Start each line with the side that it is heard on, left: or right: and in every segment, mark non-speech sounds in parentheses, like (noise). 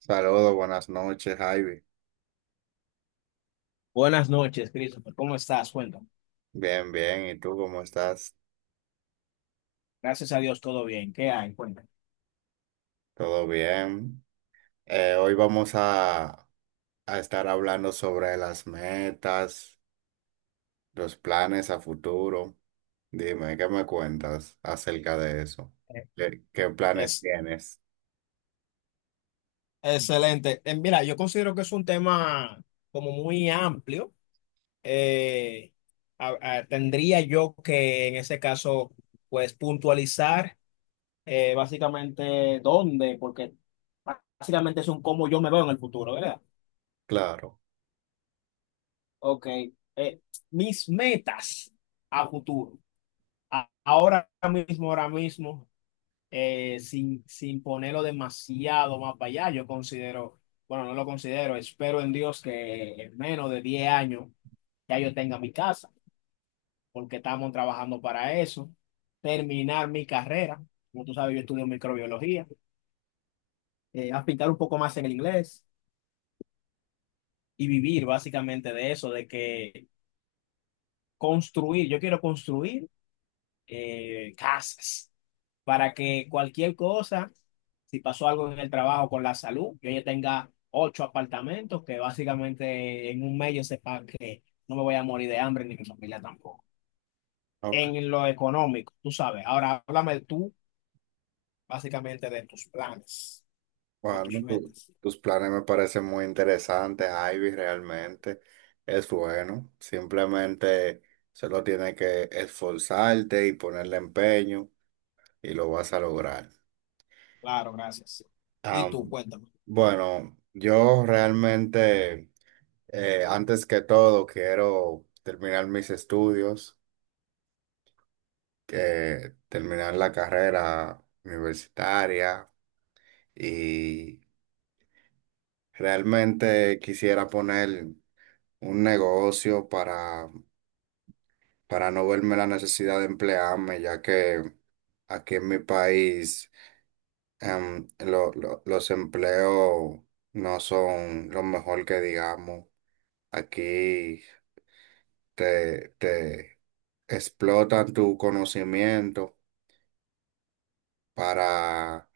right: Saludos, buenas noches, Ivy.
left: Buenas noches, Christopher. ¿Cómo estás? Cuéntame.
right: Bien, bien. ¿Y tú cómo estás?
left: Gracias a Dios, todo bien. ¿Qué hay? Cuéntame.
right: ¿Todo bien? Hoy vamos a estar hablando sobre las metas, los planes a futuro. Dime, ¿qué me cuentas acerca de eso?
left: Eh,
right: ¿Qué planes
left: Es
right: tienes?
left: excelente. Mira, yo considero que es un tema como muy amplio. Eh, Tendría yo que, en ese caso, pues puntualizar básicamente dónde, porque básicamente es un cómo yo me veo en el futuro, ¿verdad?
right: Claro.
left: Ok. Eh, Mis metas a futuro. Ahora mismo, ahora mismo, sin ponerlo demasiado más para allá. Yo considero, bueno, no lo considero, espero en Dios que en menos de 10 años ya yo tenga mi casa, porque estamos trabajando para eso, terminar mi carrera, como tú sabes, yo estudio microbiología, aplicar un poco más en el inglés y vivir básicamente de eso, de que construir, yo quiero construir casas, para que cualquier cosa, si pasó algo en el trabajo con la salud, yo ya tenga 8 apartamentos, que básicamente en un mes yo sepa que no me voy a morir de hambre ni mi familia tampoco.
right: Ok.
left: En lo económico, tú sabes. Ahora háblame tú básicamente de tus planes o tus
right: Bueno,
left: metas.
right: tus planes me parecen muy interesantes, Ivy, realmente. Es bueno. Simplemente solo tienes que esforzarte y ponerle empeño y lo vas a lograr.
left: Claro, gracias. Y tú,
right: Am,
left: cuéntame.
right: bueno, yo realmente, antes que todo, quiero terminar mis estudios, que terminar la carrera universitaria y realmente quisiera poner un negocio para no verme la necesidad de emplearme, ya que aquí en mi país los empleos no son lo mejor que digamos. Aquí te explotan tu conocimiento para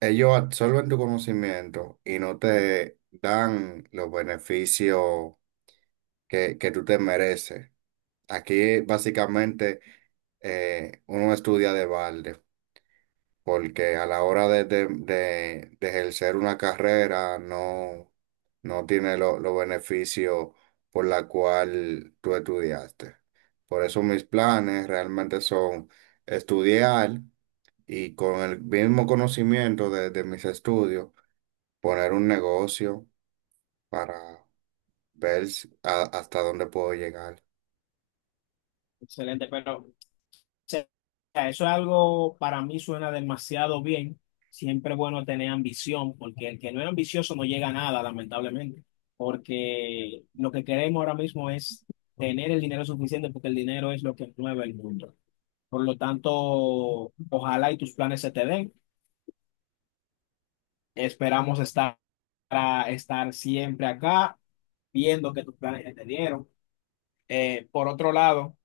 right: ellos absorben tu conocimiento y no te dan los beneficios que tú te mereces. Aquí básicamente uno estudia de balde, porque a la hora de ejercer una carrera no, no tiene los beneficios por la cual tú estudiaste. Por eso mis planes realmente son estudiar y con el mismo conocimiento de mis estudios, poner un negocio para ver hasta dónde puedo llegar.
left: Excelente, pero sea, eso es algo, para mí suena demasiado bien. Siempre es bueno tener ambición, porque el que no es ambicioso no llega a nada, lamentablemente. Porque lo que queremos ahora mismo es tener el dinero suficiente, porque el dinero es lo que mueve el mundo. Por lo tanto, ojalá y tus planes se te den. Esperamos estar, estar siempre acá, viendo que tus planes se te dieron. Por otro lado,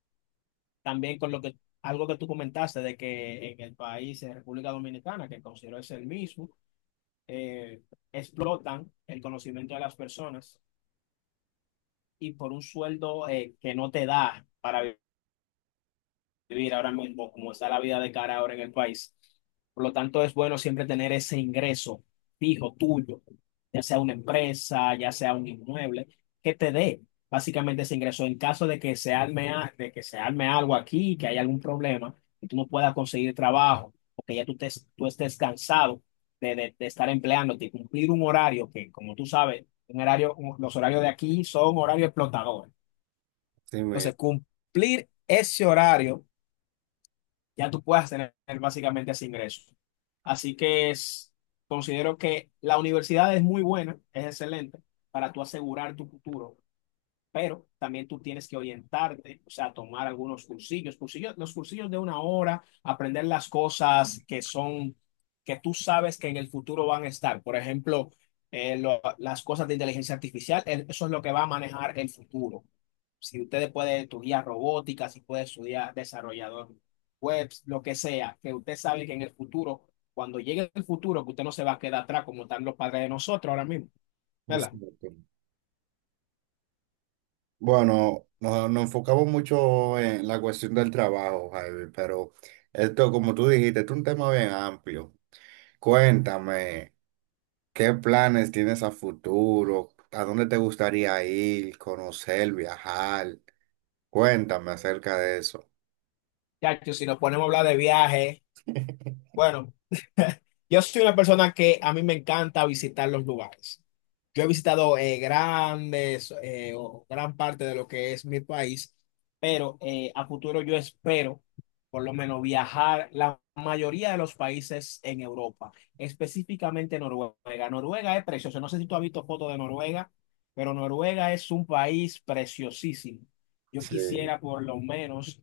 left: también con lo que, algo que tú comentaste de que en el país, en República Dominicana, que considero es el mismo, eh, explotan el conocimiento de las personas y por un sueldo que no te da para vivir ahora mismo, como está la vida de cara ahora en el país. Por lo tanto, es bueno siempre tener ese ingreso fijo tuyo, ya sea una empresa, ya sea un inmueble, que te dé básicamente ese ingreso en caso de que se arme, de que se arme algo aquí, que haya algún problema, y tú no puedas conseguir trabajo, o que ya tú estés cansado de estar empleándote y cumplir un horario que, como tú sabes, un horario, los horarios de aquí son horarios explotadores.
right: Sí,
left: Entonces, cumplir ese horario, ya tú puedas tener básicamente ese ingreso. Así que es- Considero que la universidad es muy buena, es excelente para tú asegurar tu futuro, pero también tú tienes que orientarte, o sea, tomar algunos los cursillos de una hora, aprender las cosas que son, que tú sabes que en el futuro van a estar. Por ejemplo, las cosas de inteligencia artificial, eso es lo que va a manejar el futuro. Si ustedes pueden estudiar robótica, si pueden estudiar desarrollador web, lo que sea, que usted sabe que en el futuro, cuando llegue el futuro, que usted no se va a quedar atrás como están los padres de nosotros ahora mismo, ¿verdad?
right: exacto. Bueno, nos enfocamos mucho en la cuestión del trabajo, Javi, pero esto, como tú dijiste, es un tema bien amplio. Cuéntame, ¿qué planes tienes a futuro? ¿A dónde te gustaría ir, conocer, viajar? Cuéntame acerca de eso.
left: Ya, si nos ponemos a hablar de viajes, bueno, (laughs) yo soy una persona que a mí me encanta visitar los lugares. Yo he visitado, grandes, o gran parte de lo que es mi país, pero, a futuro yo espero por lo menos viajar la mayoría de los países en Europa, específicamente Noruega. Noruega es precioso. No sé si tú has visto fotos de Noruega, pero Noruega es un país preciosísimo. Yo
right: Sí.
left: quisiera por lo menos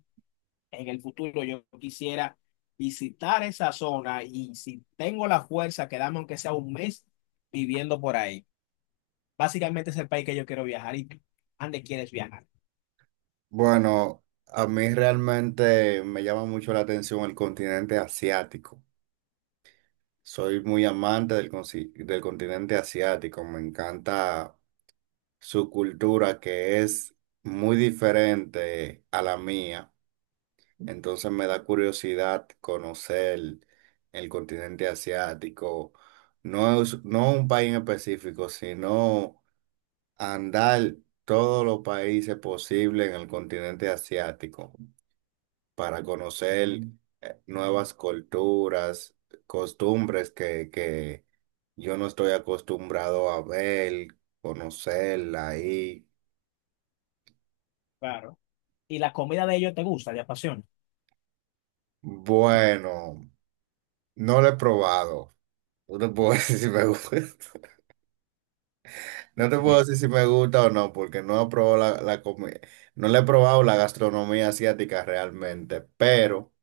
left: En el futuro yo quisiera visitar esa zona y, si tengo la fuerza, quedarme aunque sea un mes viviendo por ahí. Básicamente es el país que yo quiero viajar. Y tú, ¿a dónde quieres viajar?
right: Bueno, a mí realmente me llama mucho la atención el continente asiático. Soy muy amante del continente asiático. Me encanta su cultura que es muy diferente a la mía. Entonces me da curiosidad conocer el continente asiático. No es, no un país en específico, sino andar todos los países posibles en el continente asiático para conocer nuevas culturas, costumbres que yo no estoy acostumbrado a ver, conocerla ahí.
left: Claro. ¿Y la comida de ellos te gusta, te apasiona?
right: Bueno, no lo he probado. No te puedo (laughs) decir si me gusta. No te puedo decir si me gusta o no, porque no he probado la. No le he probado la gastronomía asiática realmente, pero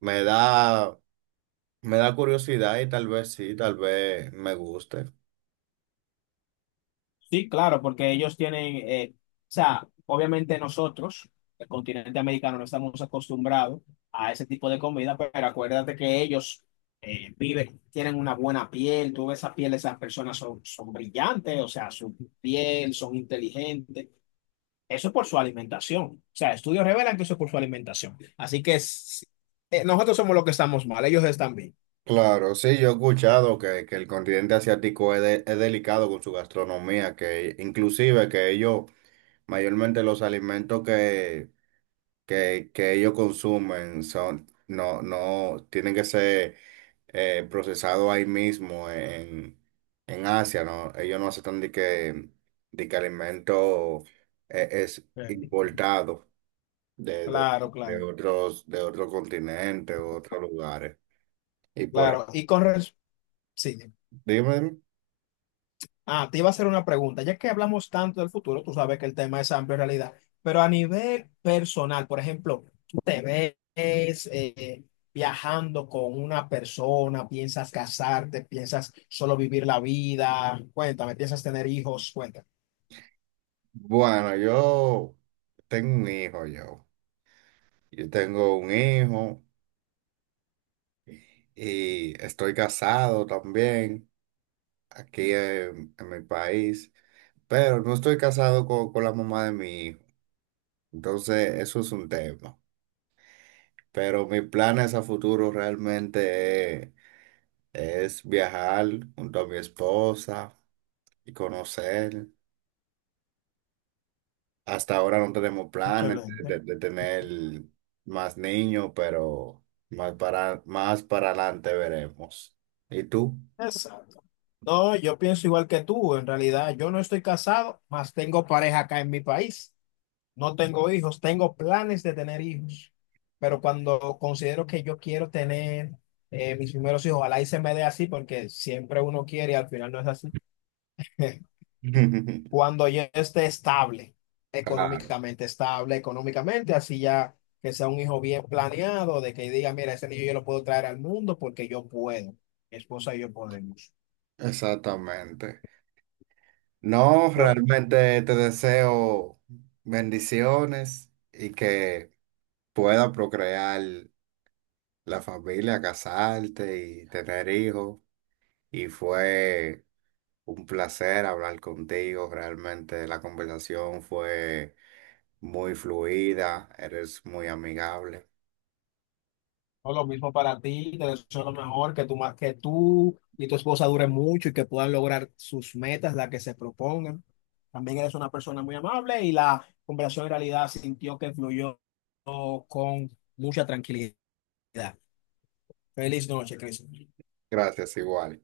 right: me da me da curiosidad y tal vez sí, tal vez me guste.
left: Sí, claro, porque ellos tienen, o sea, obviamente nosotros, el continente americano, no estamos acostumbrados a ese tipo de comida, pero acuérdate que ellos, viven, tienen una buena piel, tú ves esa piel de esas personas, son, son brillantes, o sea, su piel, son inteligentes, eso es por su alimentación, o sea, estudios revelan que eso es por su alimentación, nosotros somos los que estamos mal, ellos están bien.
right: Claro, sí, yo he escuchado que el continente asiático es delicado con su gastronomía, que inclusive que ellos, mayormente los alimentos que ellos consumen son, no, no, tienen que ser procesados ahí mismo en Asia, ¿no? Ellos no aceptan de que alimento es
left: Eh,
right: importado. de, de,
left: Claro,
right: de
left: claro,
right: otros, de otro continente, otros lugares. Y por e,
left: claro. Sí.
right: Dime,
left: Ah, te iba a hacer una pregunta. Ya que hablamos tanto del futuro, tú sabes que el tema es amplio en realidad, pero a nivel personal, por ejemplo, tú te ves, viajando con una persona, piensas casarte, piensas solo vivir la vida, cuéntame, piensas tener hijos, cuéntame.
right: bueno, yo tengo un hijo yo. Yo tengo un hijo y estoy casado también aquí en mi país, pero no estoy casado con la mamá de mi hijo. Entonces, eso es un tema. Pero mis planes a futuro realmente es viajar junto a mi esposa y conocer. Hasta ahora no tenemos planes
left: Excelente.
right: de tener más niños, pero más para adelante veremos. ¿Y tú?
left: Exacto. No, yo pienso igual que tú, en realidad. Yo no estoy casado, más tengo pareja acá en mi país. No tengo hijos, tengo planes de tener hijos, pero cuando considero que yo quiero tener, mis primeros hijos, ojalá y se me dé así, porque siempre uno quiere y al final no es así. (laughs)
right: (laughs)
left: Cuando yo esté
right: Claro.
left: estable, económicamente, así, ya que sea un hijo bien planeado, de que diga, mira, ese niño yo lo puedo traer al mundo porque yo puedo, mi esposa y yo podemos.
right: Exactamente. No,
left: Por-
right: realmente te deseo bendiciones y que pueda procrear la familia, casarte y tener hijos. Y fue un placer hablar contigo. Realmente la conversación fue muy fluida, eres muy amigable.
left: No, lo mismo para ti, te deseo lo mejor, que que tú y tu esposa duren mucho y que puedan lograr sus metas, las que se propongan. También eres una persona muy amable y la conversación en realidad sintió que fluyó con mucha tranquilidad. Feliz noche, Cristian.
right: Gracias, igual.